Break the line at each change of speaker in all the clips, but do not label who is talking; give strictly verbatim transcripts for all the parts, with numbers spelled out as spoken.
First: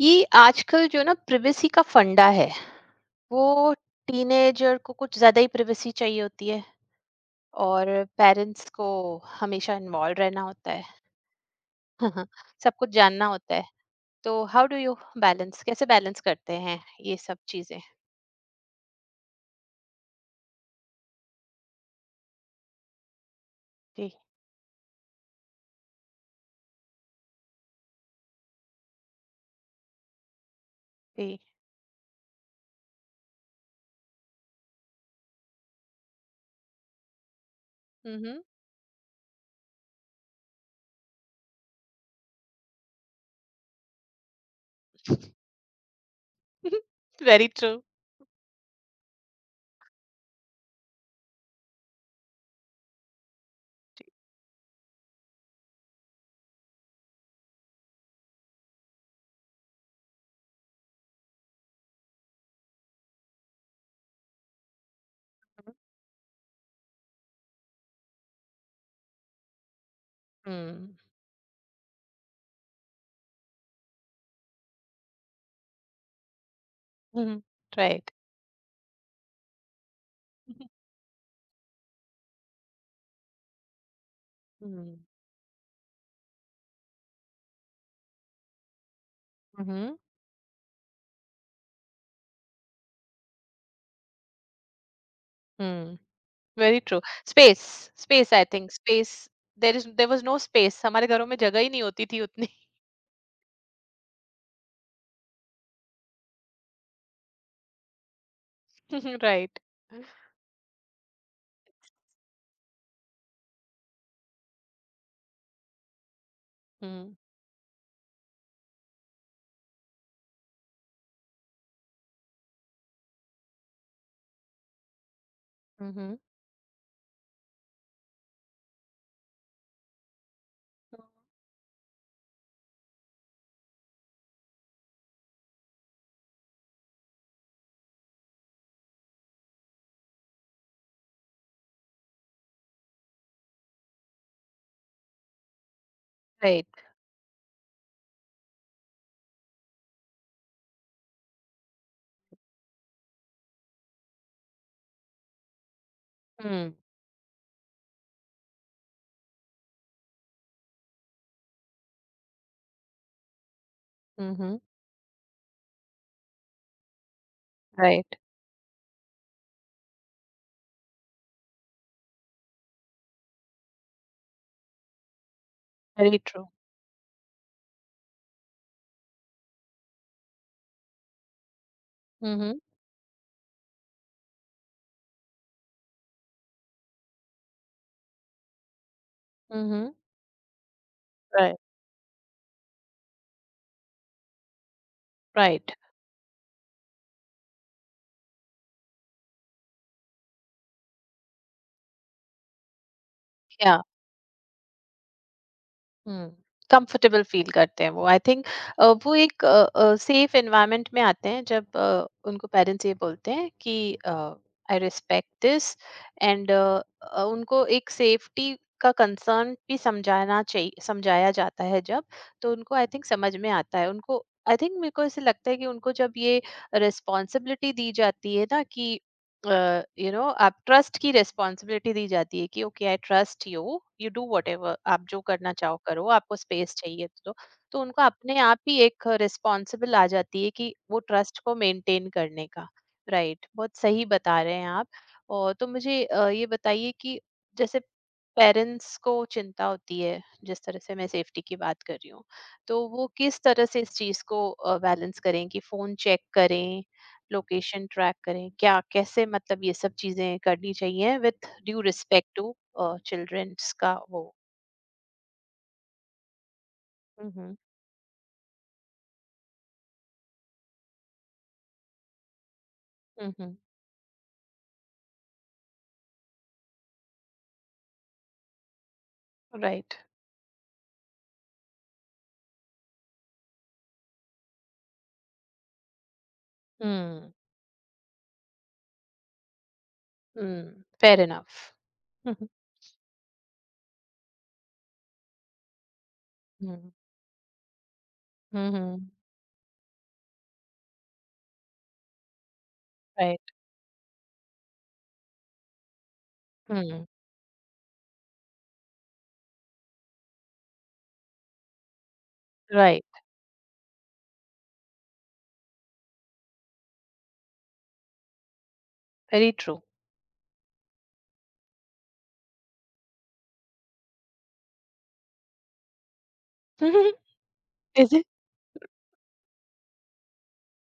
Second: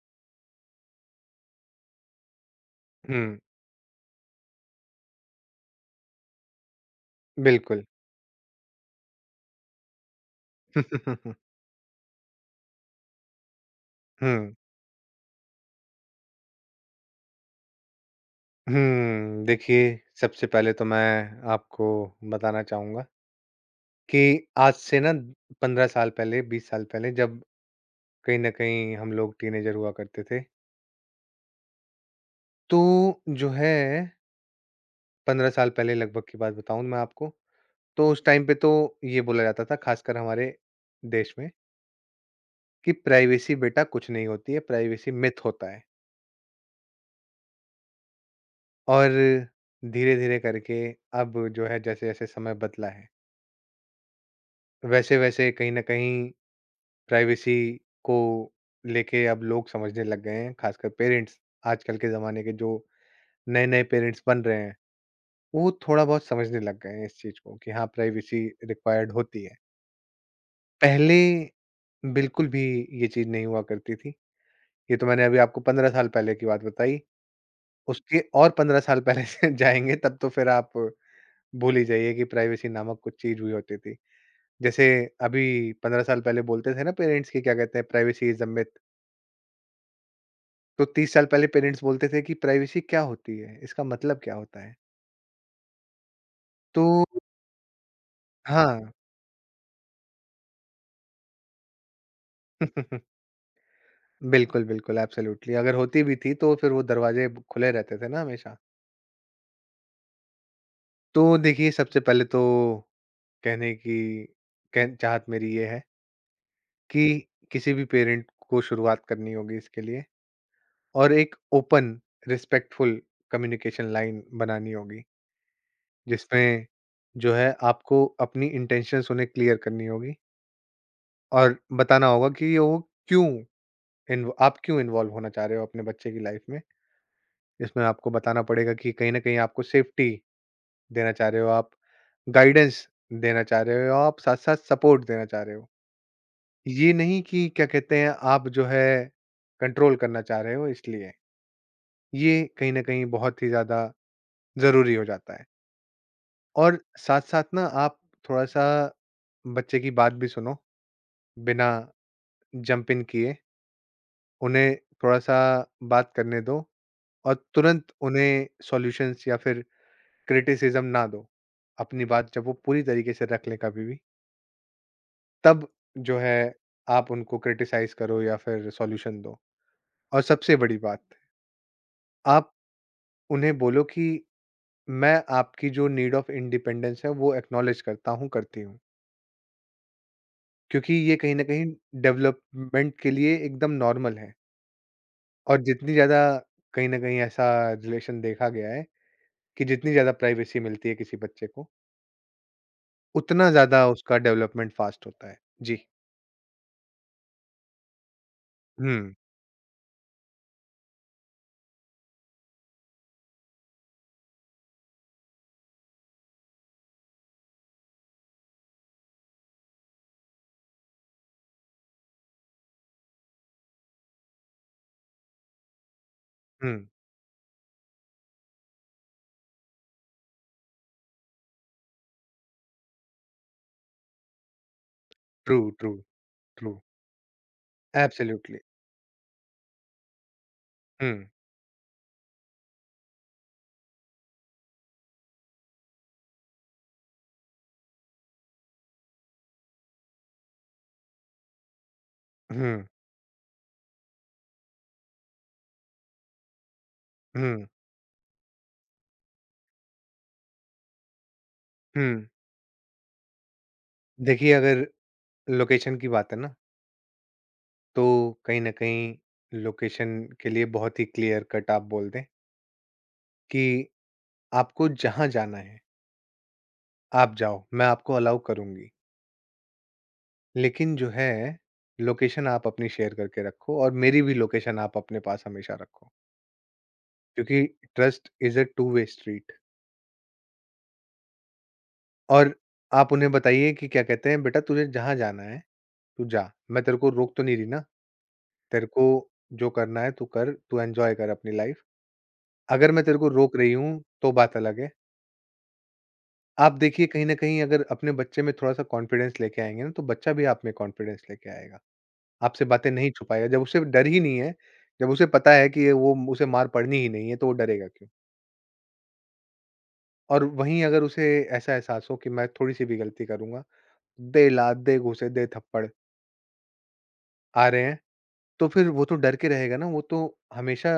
ये आजकल जो ना प्रिवेसी का फंडा है,
हुँ,
वो टीनेजर को कुछ ज्यादा ही प्रिवेसी चाहिए होती है.
बिल्कुल।
और पेरेंट्स को हमेशा इन्वॉल्व रहना होता है. सब कुछ जानना होता है. तो
हुँ।
हाउ डू यू बैलेंस कैसे बैलेंस करते हैं ये सब चीजें.
हुँ, देखिए, सबसे पहले तो मैं आपको बताना चाहूँगा
जी.
कि आज से ना पंद्रह साल पहले, बीस साल पहले जब कहीं न कहीं हम लोग टीनेजर हुआ करते थे,
जी.
तो जो है पंद्रह साल पहले लगभग की बात बताऊँ मैं आपको, तो उस
हम्म.
टाइम पे तो ये बोला जाता था खासकर हमारे देश में कि प्राइवेसी बेटा कुछ नहीं होती है, प्राइवेसी मिथ होता है।
Very true.
और धीरे-धीरे करके अब जो है जैसे-जैसे समय बदला है वैसे वैसे कहीं ना कहीं प्राइवेसी को लेके अब लोग समझने लग गए हैं खासकर पेरेंट्स आजकल के जमाने के जो नए नए पेरेंट्स बन रहे हैं वो थोड़ा बहुत समझने लग गए हैं इस चीज को कि हाँ प्राइवेसी रिक्वायर्ड होती है।
हम्म.
पहले बिल्कुल भी ये चीज नहीं हुआ करती थी। ये तो मैंने अभी आपको पंद्रह साल पहले की बात बताई।
राइट.
उसके और पंद्रह साल पहले से जाएंगे तब तो फिर आप भूल ही जाइए कि प्राइवेसी नामक कुछ चीज हुई होती थी। जैसे
हम्म.
अभी पंद्रह साल पहले बोलते थे ना पेरेंट्स की क्या कहते हैं प्राइवेसी इज अ,
हम्म.
तो तीस साल पहले पेरेंट्स बोलते थे कि प्राइवेसी क्या होती है? इसका मतलब क्या होता है?
हम्म. वेरी
तो
true. Space space I think
हाँ।
Space. There is there was no space, हमारे घरों में जगह ही नहीं होती थी उतनी.
बिल्कुल, बिल्कुल, एब्सोल्यूटली अगर होती भी थी तो फिर वो दरवाजे ब खुले रहते थे ना हमेशा।
Right.
तो देखिए, सबसे पहले तो कहने की कह चाहत मेरी ये है कि
Mm.
किसी भी पेरेंट को शुरुआत करनी होगी इसके लिए और एक ओपन, रिस्पेक्टफुल कम्युनिकेशन लाइन बनानी होगी,
Mhm.
जिसमें जो है आपको अपनी इंटेंशंस उन्हें क्लियर करनी होगी और बताना होगा कि वो क्यों इन्व आप क्यों इन्वॉल्व होना चाह रहे हो अपने बच्चे की लाइफ में। इसमें आपको बताना पड़ेगा कि कहीं न कहीं आपको सेफ्टी देना चाह रहे हो आप, गाइडेंस देना चाह रहे हो आप, साथ-साथ सपोर्ट देना चाह रहे हो।
Right.
ये नहीं कि क्या कहते हैं आप जो है कंट्रोल करना चाह रहे हो इसलिए। ये कहीं न कहीं बहुत ही ज़्यादा ज़रूरी हो जाता है।
Mm.
और साथ-साथ ना आप थोड़ा-सा बच्चे की बात भी सुनो, बिना जंप इन किए।
Mhm.
उन्हें थोड़ा-सा बात करने दो और तुरंत
Right.
उन्हें सॉल्यूशंस या फिर क्रिटिसिज्म ना दो, अपनी बात जब वो पूरी तरीके से रख लें कभी भी, तब जो
Very
है
true.
आप उनको क्रिटिसाइज़ करो या फिर सॉल्यूशन दो। और सबसे बड़ी बात, आप
Mhm.
उन्हें बोलो कि मैं आपकी जो नीड ऑफ इंडिपेंडेंस है वो एक्नॉलेज करता हूँ, करती हूँ।
Mhm.
क्योंकि ये कहीं न
Right.
कहीं डेवलपमेंट के लिए एकदम नॉर्मल है। और
Right.
जितनी ज़्यादा, कहीं न कहीं ऐसा रिलेशन देखा गया है कि जितनी ज़्यादा प्राइवेसी मिलती है किसी बच्चे को, उतना
Yeah.
ज़्यादा उसका डेवलपमेंट फ़ास्ट होता है। जी।
हुँ, कंफर्टेबल फ़ील करते हैं वो, आई थिंक. अ,
हुँ,
वो एक अ अ, सेफ एनवायरनमेंट में आते हैं जब अ, उनको पेरेंट्स ये बोलते हैं कि uh, I respect this. And uh, उनको एक सेफ्टी का कंसर्न भी समझाना चाहिए, समझाया जाता है जब, तो उनको आई थिंक समझ में आता है. उनको आई थिंक, मेरे को ऐसे लगता है कि उनको जब ये
हुँ।
रिस्पॉन्सिबिलिटी दी जाती है ना, कि यू नो आप ट्रस्ट की रिस्पॉन्सिबिलिटी दी जाती है कि okay, I trust you, you do whatever, आप जो करना
ट्रू,
चाहो
ट्रू,
करो, आपको
ट्रू,
स्पेस चाहिए तो तो उनको अपने
एब्सोल्युटली।
आप ही एक रिस्पॉन्सिबल आ जाती है कि वो
हुँ,
ट्रस्ट को मेंटेन करने का. राइट, बहुत सही बता रहे हैं आप. और तो मुझे अ, ये बताइए कि जैसे पेरेंट्स को चिंता होती है जिस तरह से मैं सेफ्टी की बात कर रही हूँ,
हुँ,
तो वो किस तरह से इस चीज को बैलेंस करें कि फोन चेक करें,
हुँ,
लोकेशन ट्रैक करें, क्या कैसे, मतलब ये सब चीजें करनी चाहिए विथ ड्यू
हुँ।
रिस्पेक्ट टू चिल्ड्रंस का वो.
देखिए, अगर लोकेशन की बात है ना,
हम्म.
तो कहीं न कहीं लोकेशन के लिए बहुत ही क्लियर कट आप बोल दें
हम्म.
कि आपको जहाँ जाना है, आप जाओ, मैं आपको अलाउ करूँगी।
राइट.
लेकिन जो है, लोकेशन आप अपनी शेयर करके रखो और मेरी भी लोकेशन आप अपने पास हमेशा रखो,
हम्म.
क्योंकि trust is a two way street.
हम्म. Fair enough.
और आप उन्हें बताइए कि क्या कहते हैं, "बेटा, तुझे जहाँ जाना है, तू जा, मैं
हम्म.
तेरे को रोक तो नहीं रही ना? तेरे को
हम्म.
जो करना है तू कर, तू एन्जॉय कर अपनी लाइफ। अगर मैं तेरे को
राइट.
रोक रही हूँ, तो बात अलग है।" आप देखिए
हम्म.
कहीं न कहीं अगर अपने बच्चे में थोड़ा-सा कॉन्फिडेंस लेके आएँगे ना, तो बच्चा भी आप में कॉन्फिडेंस लेके आएगा। आपसे बातें नहीं
राइट.
छुपाएगा, जब उसे डर ही नहीं है, जब उसे पता है कि ये वो उसे मार पड़नी ही नहीं है, तो वो डरेगा क्यों?
Very true.
और वहीं अगर उसे ऐसा एहसास हो कि मैं थोड़ी-सी भी गलती करूँगा, दे लात, दे घूँसे, दे थप्पड़,
हम्म.
आ रहे हैं,
इज इट.
तो फिर वो तो डर के रहेगा ना, वो तो हमेशा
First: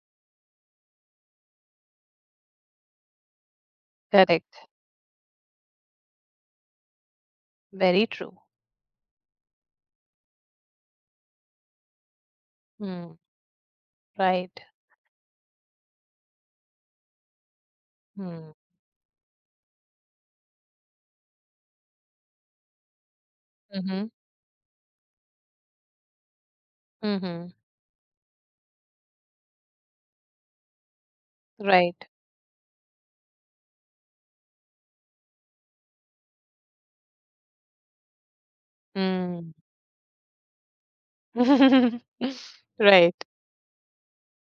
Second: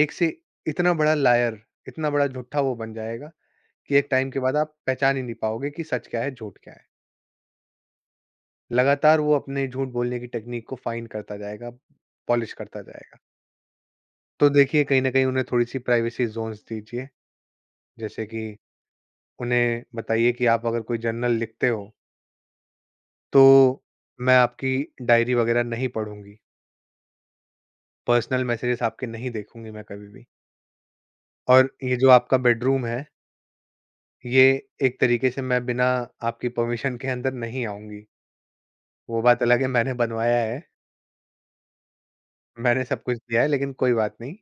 एक से इतना बड़ा लायर, इतना बड़ा झूठा वो बन जाएगा कि एक टाइम के बाद
करेक्ट.
आप पहचान ही नहीं पाओगे कि सच क्या है, झूठ क्या है।
Very true.
लगातार वो अपने झूठ बोलने की टेक्नीक को फ़ाइन करता जाएगा, पॉलिश करता
हम्म.
जाएगा। तो
राइट.
देखिए कहीं न कहीं उन्हें थोड़ी-सी प्राइवेसी ज़ोन्स दीजिए, जैसे कि
हम्म.
उन्हें बताइए कि आप अगर कोई जर्नल लिखते हो, तो
हम्म.
मैं आपकी डायरी वग़ैरह नहीं पढ़ूँगी,
हम्म.
पर्सनल मैसेजेस आपके नहीं देखूँगी मैं कभी भी। और ये
राइट.
जो आपका बेडरूम है, ये एक तरीके से मैं बिना आपकी परमिशन के अंदर नहीं आऊँगी। वो बात
हम्म.
अलग है मैंने बनवाया है। मैंने सब
right.
कुछ दिया है लेकिन कोई बात नहीं,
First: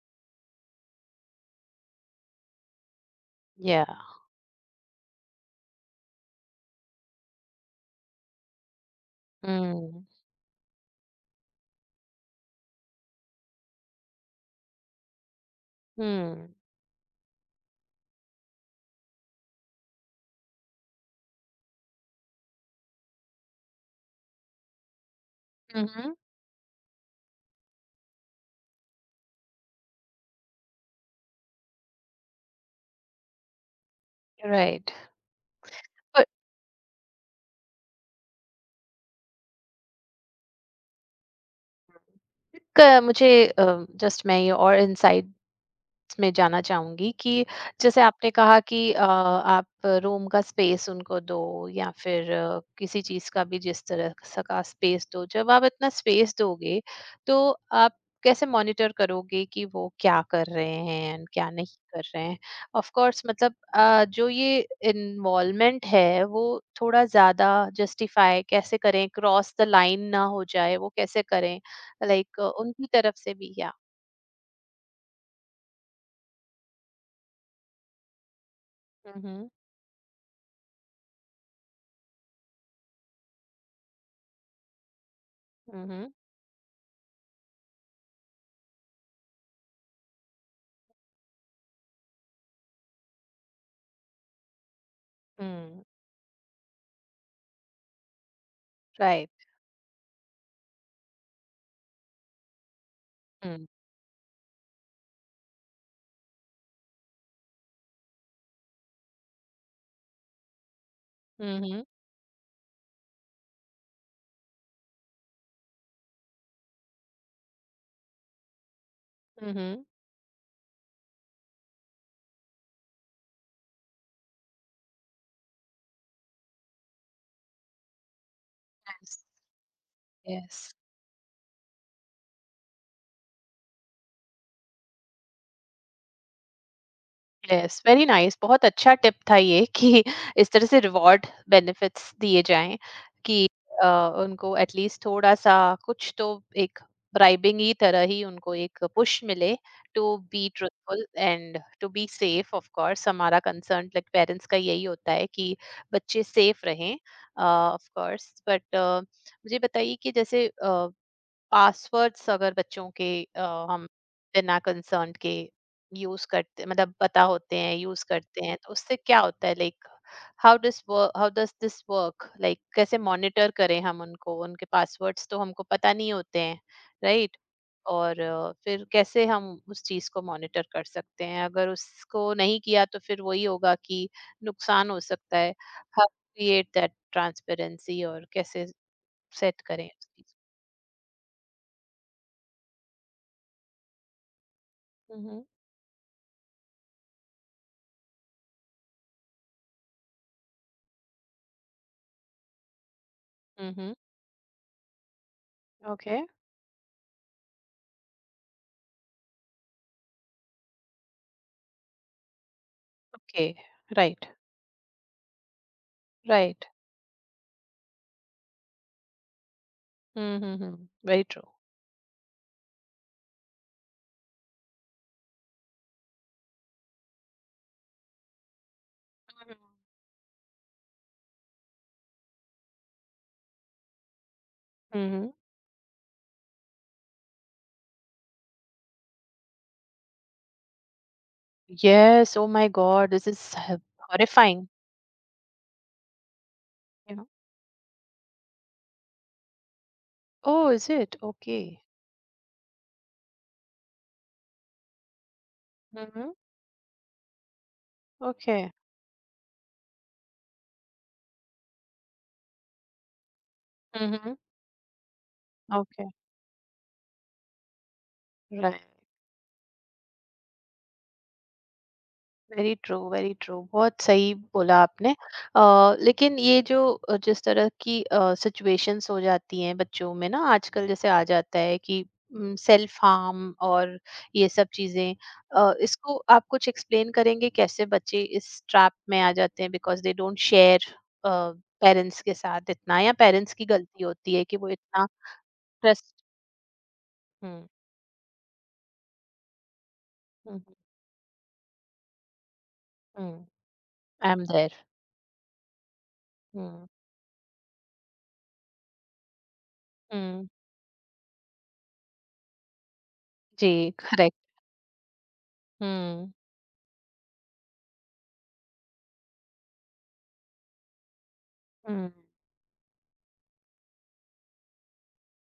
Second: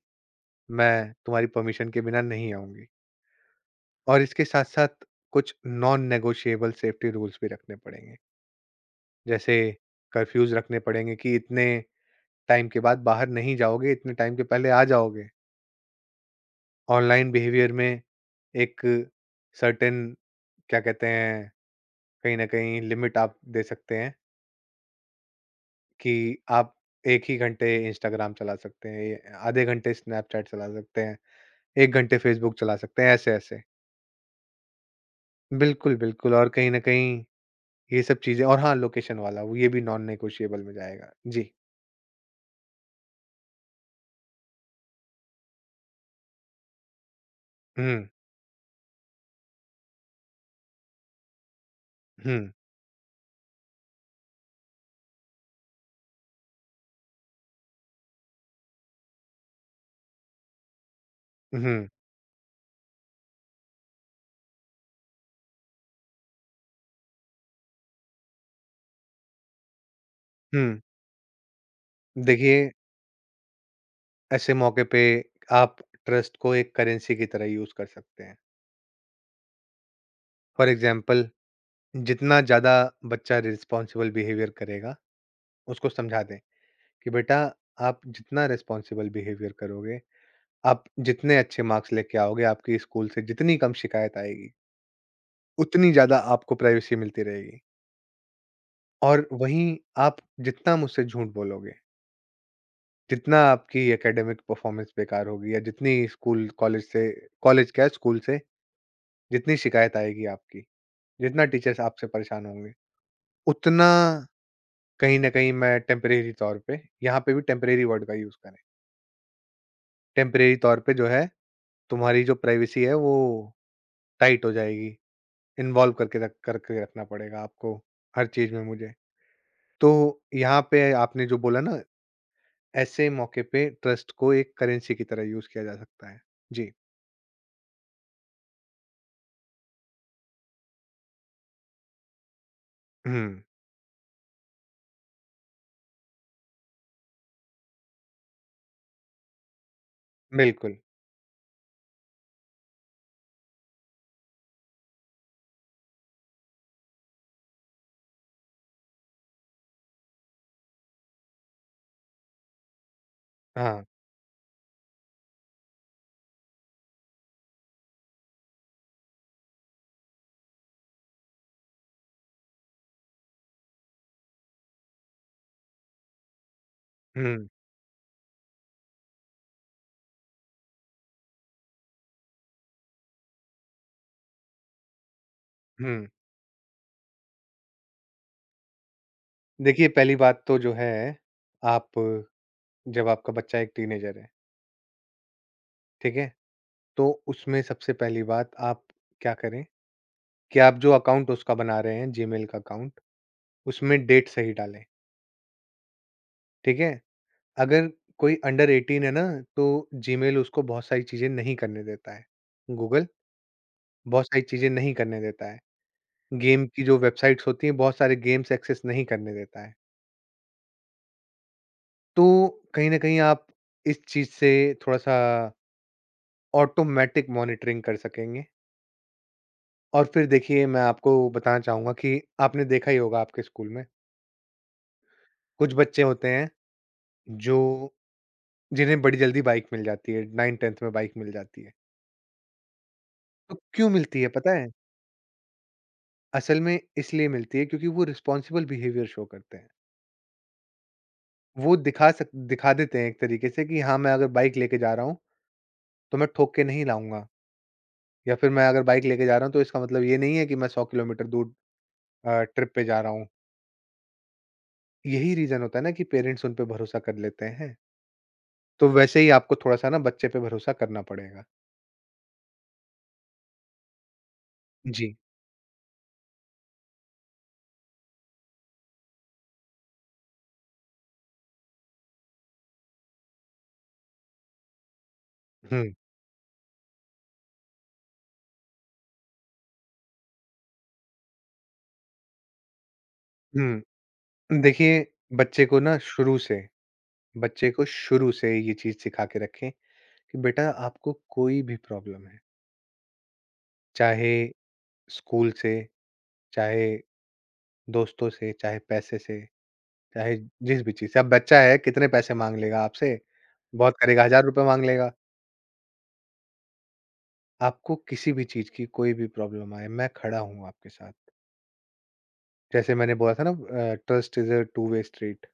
मैं तुम्हारी परमिशन के बिना नहीं आऊँगी।
yeah.
और इसके साथ-साथ कुछ नॉन नेगोशिएबल सेफ्टी रूल्स भी रखने पड़ेंगे। जैसे
हम्म.
कर्फ्यूज़ रखने पड़ेंगे कि इतने टाइम के बाद बाहर नहीं जाओगे, इतने टाइम के पहले आ जाओगे।
हम्म.
ऑनलाइन बिहेवियर में एक सर्टेन क्या कहते हैं, कहीं न कहीं लिमिट आप दे सकते हैं
mm-hmm.
कि आप एक ही घंटे इंस्टाग्राम चला सकते हैं, आधे घंटे स्नैपचैट चला सकते हैं, एक घंटे फेसबुक चला सकते हैं, ऐसे-ऐसे।
right.
बिल्कुल, बिल्कुल। और कहीं न कहीं ये सब चीज़ें और हाँ, लोकेशन वाला वो ये भी नॉन नेगोशिएबल में जाएगा। जी।
क मुझे अ, मुझे जस्ट, मैं ये और इनसाइट में जाना चाहूंगी कि जैसे
हुँ,
आपने कहा कि अ, आप रूम का स्पेस उनको दो, या फिर
हुँ,
अ, किसी चीज का भी जिस तरह स- का स्पेस दो. जब आप इतना स्पेस दोगे, तो आप कैसे मॉनिटर करोगे कि वो क्या कर रहे हैं and क्या नहीं
हुँ,
कर रहे हैं. ऑफ कोर्स, मतलब अ, जो ये इन्वॉल्वमेंट है, वो थोड़ा ज्यादा जस्टिफाई कैसे करें, क्रॉस द लाइन ना हो जाए,
हुँ।
वो कैसे करें, लाइक
देखिए,
उनकी तरफ से भी या.
ऐसे मौके पे आप ट्रस्ट को एक करेंसी की तरह यूज़ कर सकते हैं।
हम्म.
फॉर एग्ज़ाम्पल जितना ज़्यादा बच्चा रिस्पॉन्सिबल बिहेवियर करेगा, उसको
हम्म. हम्म.
समझा दें कि बेटा आप जितना रिस्पॉन्सिबल बिहेवियर करोगे, आप जितने अच्छे मार्क्स लेके आओगे, आपकी स्कूल से जितनी कम शिकायत आएगी,
हम्म.
उतनी ज़्यादा आपको प्राइवेसी मिलती रहेगी। और
Right.
वहीं आप जितना मुझसे झूठ बोलोगे, जितना
हुँ.
आपकी एकेडमिक परफॉर्मेंस बेकार होगी या जितनी स्कूल कॉलेज से कॉलेज क्या स्कूल से जितनी शिकायत आएगी आपकी, जितना
हुँ,
टीचर्स
हुँ.
आपसे परेशान होंगे, उतना कहीं न कहीं मैं टेम्परेरी तौर पे, यहाँ पे भी टेम्परेरी वर्ड का यूज़ करें,
हुँ, हुँ.
टेम्परेरी तौर पे जो है तुम्हारी जो प्राइवेसी है वो टाइट हो जाएगी, इन्वॉल्व करके रख करके रखना पड़ेगा आपको हर चीज़ में मुझे।
यस,
तो
यस,
यहाँ पे आपने जो बोला ना ऐसे मौके पे ट्रस्ट को एक करेंसी की तरह यूज़ किया जा सकता है। जी।
यस, वेरी नाइस, बहुत अच्छा टिप था ये कि इस तरह से रिवॉर्ड बेनिफिट्स दिए जाएँ
हुँ,
कि अ, उनको एटलीस्ट थोड़ा-सा कुछ तो एक ब्राइबिंग ही तरह ही उनको एक पुश मिले टू बी
बिल्कुल।
Truthful and to be safe. Of course, हमारा कंसर्न लाइक पेरेंट्स का यही होता है कि बच्चे सेफ रहें. अ, ऑफ कोर्स, बट मुझे बताइए कि जैसे अ पासवर्ड्स, अगर बच्चों के अ,
हाँ।
हम बिना कंसर्न के यूज करते, मतलब पता होते हैं यूज करते हैं, तो उससे क्या होता है? Like how does how does this work, like कैसे मॉनिटर करें हम उनको, उनके पासवर्ड्स तो हमको पता नहीं होते हैं. राइट.
हुँ,
और अ, फिर कैसे हम उस चीज को मॉनिटर कर सकते हैं, अगर उसको नहीं किया तो फिर वही होगा कि नुकसान हो सकता है.
हुँ।
हाउ क्रिएट दैट ट्रांसपेरेंसी, और कैसे सेट करें
देखिए
उस
पहली
चीज.
बात तो जो है, आप, जब आपका बच्चा एक टीनेजर है,
हम्म.
ठीक है? तो उसमें सबसे पहली बात आप क्या करें कि आप जो अकाउंट उसका बना रहे हैं जीमेल का अकाउंट,
हम्म.
उसमें डेट सही डालें,
Okay.
ठीक है? अगर कोई अंडर एटीन है ना, तो जीमेल उसको बहुत सारी चीज़ें नहीं करने देता है। Google
Okay. Right.
बहुत सारी चीज़ें नहीं करने देता है।
Right.
गेम की जो वेबसाइट्स होती हैं, बहुत सारे गेम्स एक्सेस नहीं करने देता है।
Mm-hmm. Very true.
तो कहीं न कहीं आप इस चीज़ से थोड़ा-सा ऑटोमैटिक मॉनिटरिंग कर सकेंगे।
Mhm.
और फिर देखिए, मैं आपको बताना चाहूँगा कि आपने देखा ही होगा आपके स्कूल में,
Mm-hmm.
कुछ बच्चे होते हैं जो जिन्हें बड़ी जल्दी बाइक मिल जाती है, नाइंथ-टेंथ में बाइक मिल जाती है।
Yes. Oh my God. This
तो
is h-
क्यों मिलती है पता है?
horrifying.
असल में
You
इसलिए
know.
मिलती है क्योंकि वो रिस्पॉन्सिबल बिहेवियर शो करते हैं।
Oh, is it?
वो
Okay.
दिखा सक दिखा देते हैं एक तरीके से कि हाँ, मैं अगर बाइक लेके जा रहा हूँ, तो मैं
Mm-hmm.
ठोक के नहीं लाऊँगा। या फिर मैं
Okay.
अगर बाइक लेके जा रहा हूँ तो इसका मतलब ये नहीं है कि मैं सौ किलोमीटर दूर अ, ट्रिप पे जा रहा हूँ।
Mm-hmm.
यही रीज़न होता है ना कि
Okay.
पेरेंट्स उन पे भरोसा कर लेते हैं।
Right.
तो वैसे ही आपको थोड़ा-सा ना बच्चे पे भरोसा करना पड़ेगा।
वेरी ट्रू, वेरी ट्रू, बहुत सही बोला आपने.
जी।
अ, लेकिन ये जो अ, जिस तरह की सिचुएशंस हो जाती हैं बच्चों में ना आजकल, जैसे आ जाता है कि सेल्फ हार्म और ये सब चीजें, अ,
हुँ,
इसको आप कुछ एक्सप्लेन करेंगे, कैसे बच्चे इस ट्रैप में आ जाते हैं because they don't share parents के साथ इतना, या पेरेंट्स की
हुँ।
गलती होती है कि वो
देखिए,
इतना
बच्चे को ना
ट्रस्ट.
शुरू से
हम्म.
बच्चे को शुरू से ये चीज़ सिखा के रखें कि बेटा आपको कोई भी प्रॉब्लम है,
हम्म. आई
चाहे
एम देयर.
स्कूल से,
हम्म.
चाहे दोस्तों से, चाहे पैसे से, चाहे
हम्म,
जिस भी चीज़ से। अब बच्चा है कितने पैसे माँग लेगा आपसे?
जी.
बहुत करेगा
करेक्ट.
₹हज़ार माँग लेगा।
हम्म.
आपको किसी भी चीज़ की कोई भी प्रॉब्लम आए, मैं खड़ा हूँ आपके साथ।
हम्म.
जैसे मैंने बोला था ना uh, trust is a two way street.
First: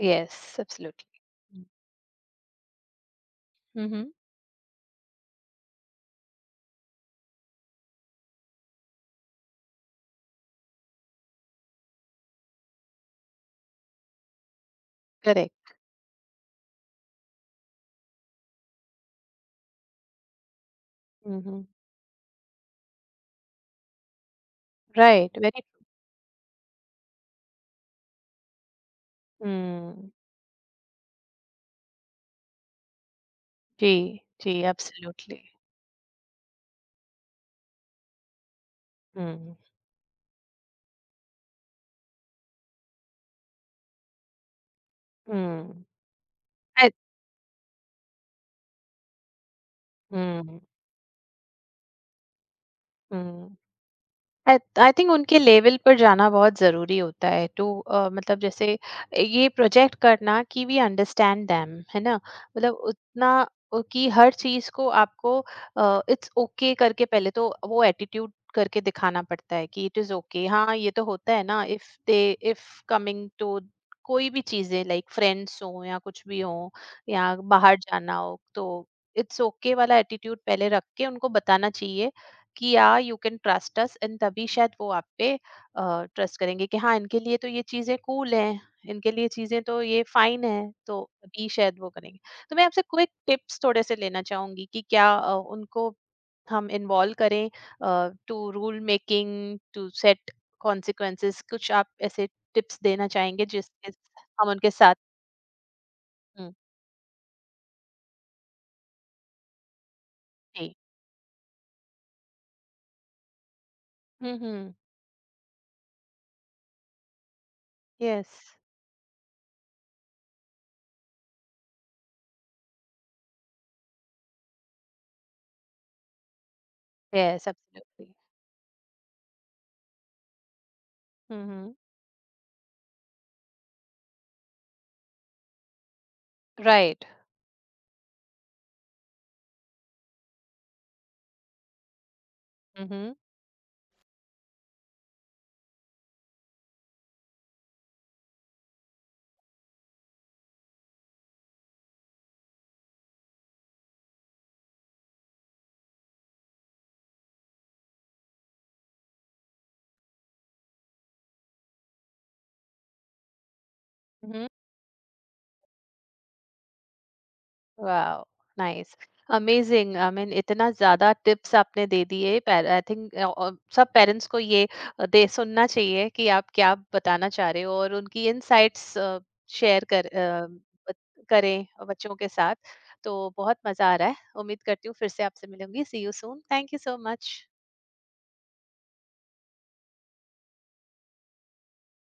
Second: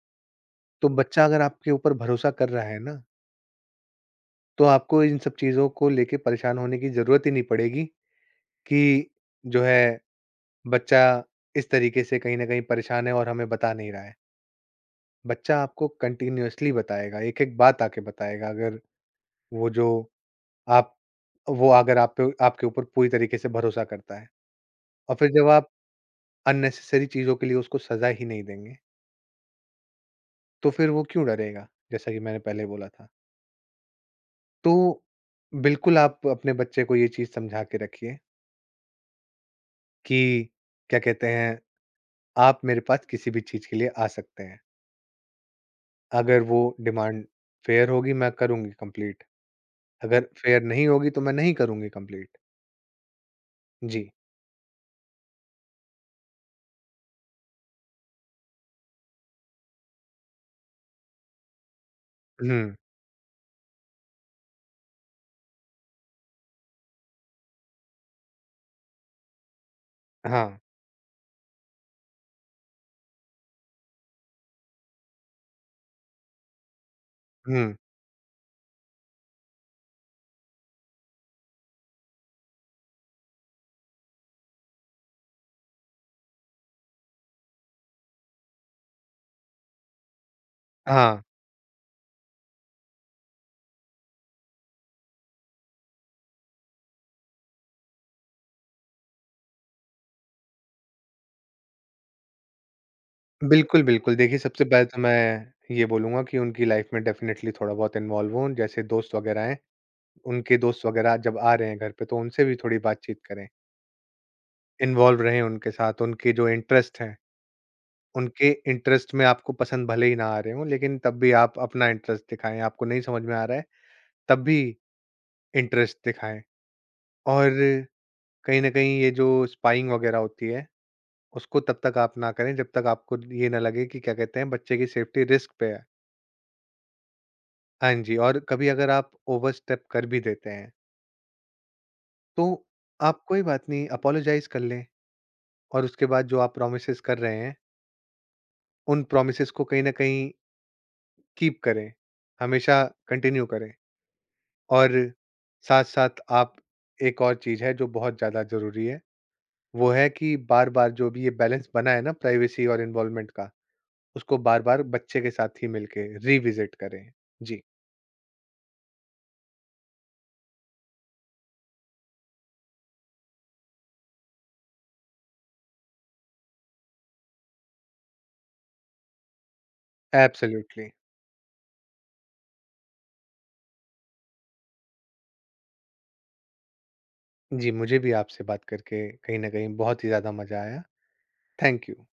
Yes,
तो
absolutely.
बच्चा अगर आपके ऊपर भरोसा कर रहा है ना,
Mm-hmm.
तो आपको इन सब चीज़ों को लेके परेशान होने की ज़रूरत ही नहीं पड़ेगी कि जो है बच्चा इस तरीके से कहीं न कहीं परेशान है और हमें बता नहीं रहा है। बच्चा
Correct.
आपको कंटीन्यूअसली बताएगा, एक-एक बात आके बताएगा अगर वो जो आप
Mm-hmm.
वो अगर आप पे आपके ऊपर पूरी तरीके से भरोसा करता है। और
Right.
फिर जब
Very.
आप अननेसेसरी चीज़ों के लिए उसको सज़ा ही नहीं देंगे,
Mm.
तो फिर वो क्यों डरेगा? जैसा कि मैंने पहले बोला था।
Gee, gee,
तो
absolutely.
बिल्कुल आप अपने बच्चे को ये चीज़ समझा के रखिए
Mm-hmm.
कि क्या कहते हैं, आप मेरे पास किसी भी चीज़ के लिए आ सकते हैं। अगर वो
I,
डिमांड फ़ेयर होगी, मैं करूँगी कंप्लीट, अगर
mm,
फ़ेयर नहीं होगी तो मैं नहीं करूँगी कंप्लीट।
mm.
जी।
आई थिंक उनके लेवल पर जाना बहुत ज़रूरी होता है टू, मतलब जैसे ये प्रोजेक्ट करना कि वी अंडरस्टैंड देम, है ना, मतलब
हुँ,
उतना उ- कि हर चीज़ को आपको इट्स ओके okay करके पहले तो वो एटीट्यूड करके दिखाना पड़ता है कि इट इज़ ओके.
हाँ।
हाँ, ये तो होता है ना, if they, if coming to कोई भी चीज़ें लाइक फ्रेंड्स हो या कुछ भी हो, या
हुँ,
बाहर जाना हो, तो इट्स ओके okay वाला एटीट्यूड पहले रख के उनको बताना चाहिए कि या you can trust us, and तभी शायद वो आप पे ट्रस्ट करेंगे कि हाँ, इनके लिए तो ये चीजें कूल हैं, इनके लिए चीजें तो ये फाइन है, तो
हाँ।
अभी शायद वो करेंगे. तो मैं आपसे क्विक टिप्स थोड़े से लेना चाहूंगी कि क्या अ, उनको हम इन्वॉल्व करें to rule making, to set consequences, कुछ आप ऐसे टिप्स देना चाहेंगे
बिल्कुल,
जिसके
बिल्कुल। देखिए,
हम
सबसे
उनके
पहले
साथ.
तो मैं ये बोलूँगा कि
हम्म,
उनकी लाइफ़ में डेफ़िनेटली थोड़ा बहुत इन्वॉल्व हों, जैसे दोस्त वगैरह हैं। उनके
जी.
दोस्त वगैरह जब आ रहे हैं घर पे तो उनसे भी थोड़ी बातचीत करें।
हम्म.
इन्वॉल्व रहें उनके साथ, उनके जो इंटरेस्ट हैं,
यस.
उनके इंटरेस्ट में आपको पसंद भले ही ना आ रहे हों लेकिन तब भी आप अपना इंटरेस्ट दिखाएँ, आपको नहीं समझ में आ रहा है तब भी इंटरेस्ट दिखाएँ।
यस,
और
एब्सोल्युटली.
कहीं न कहीं ये जो स्पाइंग वगैरह होती है, उसको
हम्म.
तब तक आप ना करें जब तक आपको ये ना लगे कि क्या कहते हैं बच्चे की सेफ्टी रिस्क पे है।
राइट.
हाँ जी, और कभी अगर आप ओवरस्टेप कर भी देते हैं, तो
हम्म.
आप कोई बात नहीं, अपोलोजाइज़ कर लें और उसके बाद जो आप प्रोमिसेज़ कर रहे हैं उन प्रोमिसेस को कहीं न कहीं कीप करें, हमेशा कंटिन्यू करें। और साथ-साथ आप, एक और चीज़ है जो बहुत ज़्यादा ज़रूरी है, वो है कि बार-बार जो भी ये बैलेंस बना है ना प्राइवेसी और इन्वॉल्वमेंट का, उसको बार-बार बच्चे के साथ ही मिलके रिविज़िट करें। जी,
wow! Nice, amazing, I mean इतना ज़्यादा टिप्स आपने दे दिए पैर आई थिंक अ अ, सब पेरेंट्स को ये अ, दे सुनना चाहिए कि आप क्या बताना चाह रहे हो, और उनकी इनसाइट्स अ, शेयर कर अ,
एब्सोल्युटली।
बत करें अ, बच्चों के साथ, तो बहुत मज़ा आ रहा है. उम्मीद करती हूँ फिर से आपसे मिलूँगी, see you soon, thank you so much.
जी, मुझे भी आपसे बात करके कहीं न कहीं बहुत ही ज़्यादा मज़ा आया। Thank you.